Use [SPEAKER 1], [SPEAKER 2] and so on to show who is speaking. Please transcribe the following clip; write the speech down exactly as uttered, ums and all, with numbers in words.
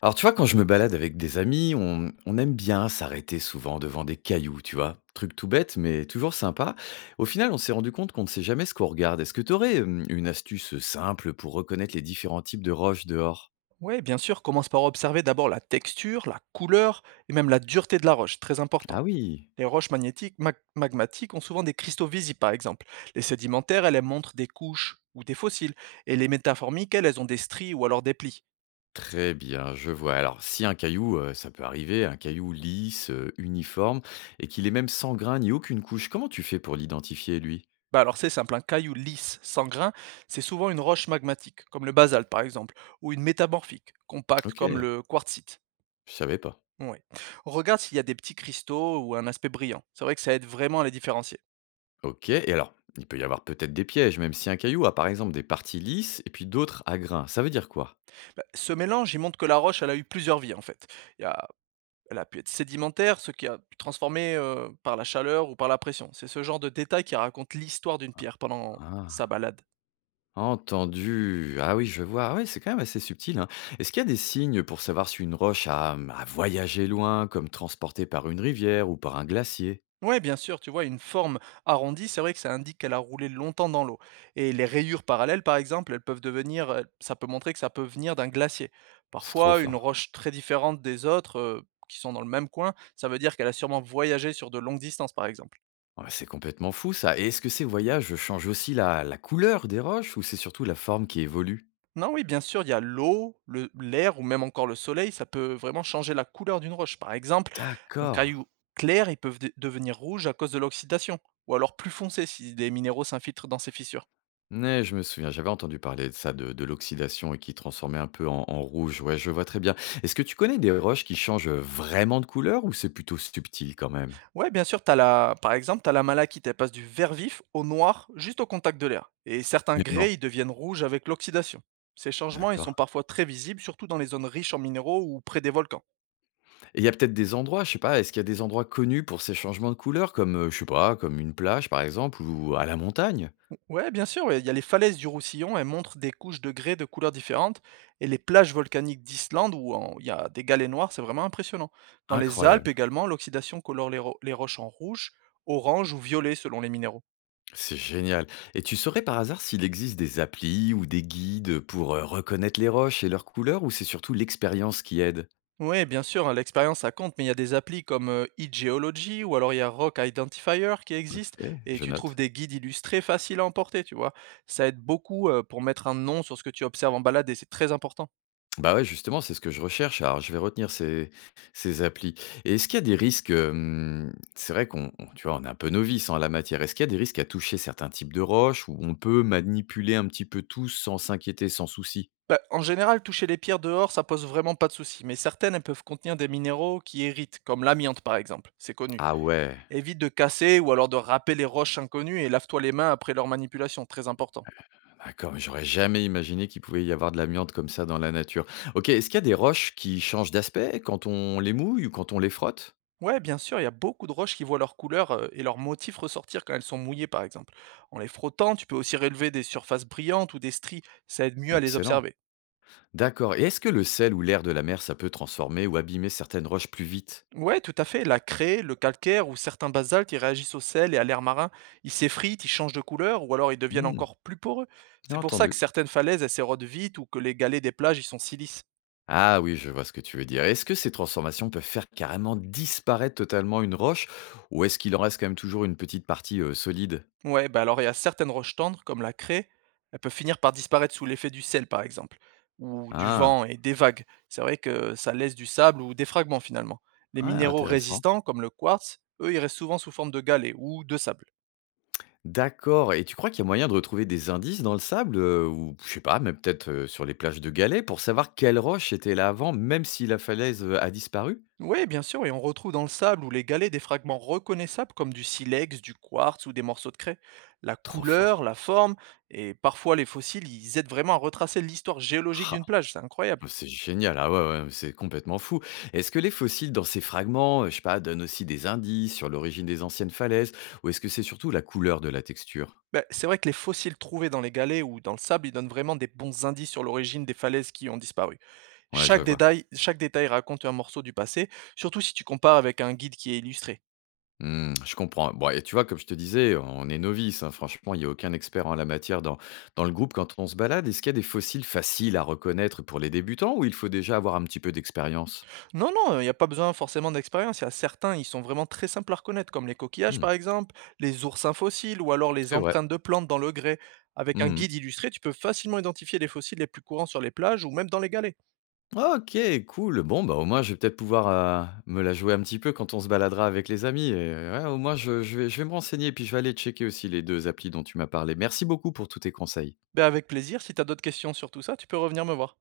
[SPEAKER 1] Alors, tu vois, quand je me balade avec des amis, on, on aime bien s'arrêter souvent devant des cailloux, tu vois. Truc tout bête, mais toujours sympa. Au final, on s'est rendu compte qu'on ne sait jamais ce qu'on regarde. Est-ce que tu aurais une astuce simple pour reconnaître les différents types de roches dehors?
[SPEAKER 2] Oui, bien sûr, commence par observer d'abord la texture, la couleur et même la dureté de la roche, très important.
[SPEAKER 1] Ah oui.
[SPEAKER 2] Les roches magnétiques, mag- magmatiques ont souvent des cristaux visibles, par exemple. Les sédimentaires, elles elles montrent des couches ou des fossiles. Et les métaformiques, elles, elles ont des stries ou alors des plis.
[SPEAKER 1] Très bien, je vois. Alors, si un caillou, euh, ça peut arriver, un caillou lisse, euh, uniforme, et qu'il est même sans grain ni aucune couche, comment tu fais pour l'identifier, lui?
[SPEAKER 2] Bah alors c'est simple, un caillou lisse, sans grain, c'est souvent une roche magmatique, comme le basalte par exemple, ou une métamorphique, compacte
[SPEAKER 1] Ok,
[SPEAKER 2] comme le quartzite.
[SPEAKER 1] je savais pas.
[SPEAKER 2] Ouais. Regarde s'il y a des petits cristaux ou un aspect brillant. C'est vrai que ça aide vraiment à les différencier.
[SPEAKER 1] OK, et alors, il peut y avoir peut-être des pièges, même si un caillou a par exemple des parties lisses et puis d'autres à grains. Ça veut dire quoi?
[SPEAKER 2] Bah, ce mélange, il montre que la roche, elle a eu plusieurs vies en fait. Il y a- Elle a pu être sédimentaire, ce qui a pu transformer euh, par la chaleur ou par la pression. C'est ce genre de détail qui raconte l'histoire d'une pierre pendant
[SPEAKER 1] Ah,
[SPEAKER 2] sa balade.
[SPEAKER 1] entendu. Ah oui, je vois. Ah ouais, c'est quand même assez subtil, hein. Est-ce qu'il y a des signes pour savoir si une roche a, mmh, a voyagé loin, comme transportée par une rivière ou par un glacier?
[SPEAKER 2] Ouais, bien sûr, tu vois, une forme arrondie, c'est vrai que ça indique qu'elle a roulé longtemps dans l'eau. Et les rayures parallèles, par exemple, elles peuvent devenir, euh, ça peut montrer que ça peut venir d'un glacier.
[SPEAKER 1] C'est trop
[SPEAKER 2] Parfois, une
[SPEAKER 1] fort.
[SPEAKER 2] roche très différente des autres, euh, qui sont dans le même coin, ça veut dire qu'elle a sûrement voyagé sur de longues distances, par exemple.
[SPEAKER 1] Ah bah, c'est complètement fou ça. Et est-ce que ces voyages changent aussi la la couleur des roches ou c'est surtout la forme qui évolue?
[SPEAKER 2] Non, oui, bien sûr, il y a l'eau, le l'air ou même encore le soleil, ça peut vraiment changer la couleur d'une roche. Par exemple, un
[SPEAKER 1] D'accord.
[SPEAKER 2] caillou clair, il peut v- devenir rouge à cause de l'oxydation, ou alors plus foncé si des minéraux s'infiltrent dans ses fissures.
[SPEAKER 1] Ouais, je me souviens, j'avais entendu parler de ça, de, de l'oxydation et qui transformait un peu en, en rouge. Ouais, je vois très bien. Est-ce que tu connais des roches qui changent euh, vraiment de couleur ou c'est plutôt subtil quand même?
[SPEAKER 2] Ouais, bien sûr, t'as la... par exemple, tu as la malachite, elle passe du vert vif au noir juste au contact de l'air. Et certains
[SPEAKER 1] Mais non.
[SPEAKER 2] grès, ils deviennent rouges avec l'oxydation. Ces changements, ils sont
[SPEAKER 1] D'accord.
[SPEAKER 2] parfois très visibles, surtout dans les zones riches en minéraux ou près des volcans.
[SPEAKER 1] Et il y a peut-être des endroits, je sais pas, est-ce qu'il y a des endroits connus pour ces changements de couleur, comme, euh, je sais pas, comme une plage par exemple ou à la montagne?
[SPEAKER 2] Ouais, bien sûr, ouais, il y a les falaises du Roussillon, elles montrent des couches de grès de couleurs différentes, et les plages volcaniques d'Islande où en- il y a des galets noirs, c'est vraiment impressionnant. Dans les
[SPEAKER 1] Incroyable,
[SPEAKER 2] Alpes également, l'oxydation colore les, ro- les roches en rouge, orange ou violet selon les minéraux.
[SPEAKER 1] c'est génial. Et tu saurais par hasard s'il existe des applis ou des guides pour euh, reconnaître les roches et leurs couleurs ou c'est surtout l'expérience qui aide?
[SPEAKER 2] Oui, bien sûr, hein, l'expérience ça compte, mais il y a des applis comme euh, eGeology ou alors il y a Rock Identifier qui existe
[SPEAKER 1] Ok,
[SPEAKER 2] et
[SPEAKER 1] je
[SPEAKER 2] tu trouves
[SPEAKER 1] note.
[SPEAKER 2] des guides illustrés faciles à emporter, tu vois. Ça aide beaucoup euh, pour mettre un nom sur ce que tu observes en balade et c'est très important.
[SPEAKER 1] Bah, ouais, justement, c'est ce que je recherche. Alors, je vais retenir ces ces applis et est-ce qu'il y a des risques, hem, c'est vrai qu'on on tu vois, on est un peu novice en la matière. Est-ce qu'il y a des risques à toucher certains types de roches où on peut manipuler un petit peu tout sans s'inquiéter, sans souci?
[SPEAKER 2] Bah, en général, toucher les pierres dehors, ça pose vraiment pas de souci, mais certaines elles peuvent contenir des minéraux qui irritent, comme l'amiante par exemple, c'est connu.
[SPEAKER 1] Ah ouais,
[SPEAKER 2] Évite de casser ou alors de râper les roches inconnues et lave-toi les mains après leur manipulation, très important.
[SPEAKER 1] d'accord, mais j'aurais jamais imaginé qu'il pouvait y avoir de l'amiante comme ça dans la nature. OK, est-ce qu'il y a des roches qui changent d'aspect quand on les mouille ou quand on les frotte?
[SPEAKER 2] Ouais, bien sûr, il y a beaucoup de roches qui voient leur couleur euh, et leur motif ressortir quand elles sont mouillées par exemple. En les frottant, tu peux aussi relever des surfaces brillantes ou des stries, ça aide mieux à les
[SPEAKER 1] Excellent,
[SPEAKER 2] observer.
[SPEAKER 1] d'accord, et est-ce que le sel ou l'air de la mer, ça peut transformer ou abîmer certaines roches plus vite?
[SPEAKER 2] Ouais, tout à fait. La craie, le calcaire ou certains basaltes, ils réagissent au sel et à l'air marin. Ils s'effritent, ils changent de couleur ou alors ils deviennent
[SPEAKER 1] Mmh,
[SPEAKER 2] encore plus poreux. C'est pour ça
[SPEAKER 1] entendu.
[SPEAKER 2] que certaines falaises, elles s'érodent vite ou que les galets des plages, ils sont si lisses.
[SPEAKER 1] Ah oui, je vois ce que tu veux dire. Est-ce que ces transformations peuvent faire carrément disparaître totalement une roche ou est-ce qu'il en reste quand même toujours une petite partie euh, solide?
[SPEAKER 2] Ouais, bah alors il y a certaines roches tendres, comme la craie, elles peuvent finir par disparaître sous l'effet du sel, par exemple, ou du
[SPEAKER 1] Ah,
[SPEAKER 2] vent et des vagues. C'est vrai que ça laisse du sable ou des fragments finalement. Les
[SPEAKER 1] ouais,
[SPEAKER 2] minéraux
[SPEAKER 1] intéressant.
[SPEAKER 2] résistants, comme le quartz, eux, ils restent souvent sous forme de galets ou de sable.
[SPEAKER 1] D'accord. Et tu crois qu'il y a moyen de retrouver des indices dans le sable euh, ou je sais pas, mais peut-être euh, sur les plages de galets pour savoir quelle roche était là avant, même si la falaise euh, a disparu?
[SPEAKER 2] Oui, bien sûr, et on retrouve dans le sable ou les galets des fragments reconnaissables comme du silex, du quartz ou des morceaux de craie. La
[SPEAKER 1] Trop
[SPEAKER 2] couleur,
[SPEAKER 1] fort.
[SPEAKER 2] la forme, et parfois les fossiles, ils aident vraiment à retracer l'histoire géologique
[SPEAKER 1] Ah.
[SPEAKER 2] d'une plage, c'est incroyable.
[SPEAKER 1] Ah, c'est génial, ah ouais, ouais, c'est complètement fou. Est-ce que les fossiles dans ces fragments, euh, je sais pas, donnent aussi des indices sur l'origine des anciennes falaises ou est-ce que c'est surtout la couleur de la texture?
[SPEAKER 2] Ben, c'est vrai que les fossiles trouvés dans les galets ou dans le sable, ils donnent vraiment des bons indices sur l'origine des falaises qui ont disparu.
[SPEAKER 1] Ouais, je
[SPEAKER 2] Chaque
[SPEAKER 1] vois.
[SPEAKER 2] détail, chaque détail raconte un morceau du passé, surtout si tu compares avec un guide qui est illustré.
[SPEAKER 1] Hmm, je comprends. Bon, et tu vois, comme je te disais, on est novice, hein, franchement, il n'y a aucun expert en la matière dans, dans le groupe quand on se balade. Est-ce qu'il y a des fossiles faciles à reconnaître pour les débutants ou il faut déjà avoir un petit peu d'expérience?
[SPEAKER 2] Non, non, il n'y a pas besoin forcément d'expérience. Il y a certains, ils sont vraiment très simples à reconnaître, comme les coquillages,
[SPEAKER 1] Hmm,
[SPEAKER 2] par exemple, les oursins fossiles ou alors les
[SPEAKER 1] c'est vrai.
[SPEAKER 2] empreintes de plantes dans le grès. Avec un
[SPEAKER 1] Mmh.
[SPEAKER 2] guide illustré, tu peux facilement identifier les fossiles les plus courants sur les plages ou même dans les galets.
[SPEAKER 1] OK, cool. Bon, bah, au moins, je vais peut-être pouvoir, heu, me la jouer un petit peu quand on se baladera avec les amis et euh, ouais, au moins je je vais je vais me renseigner et puis je vais aller checker aussi les deux applis dont tu m'as parlé. Merci beaucoup pour tous tes conseils.
[SPEAKER 2] Ben avec plaisir, si tu as d'autres questions sur tout ça, tu peux revenir me voir.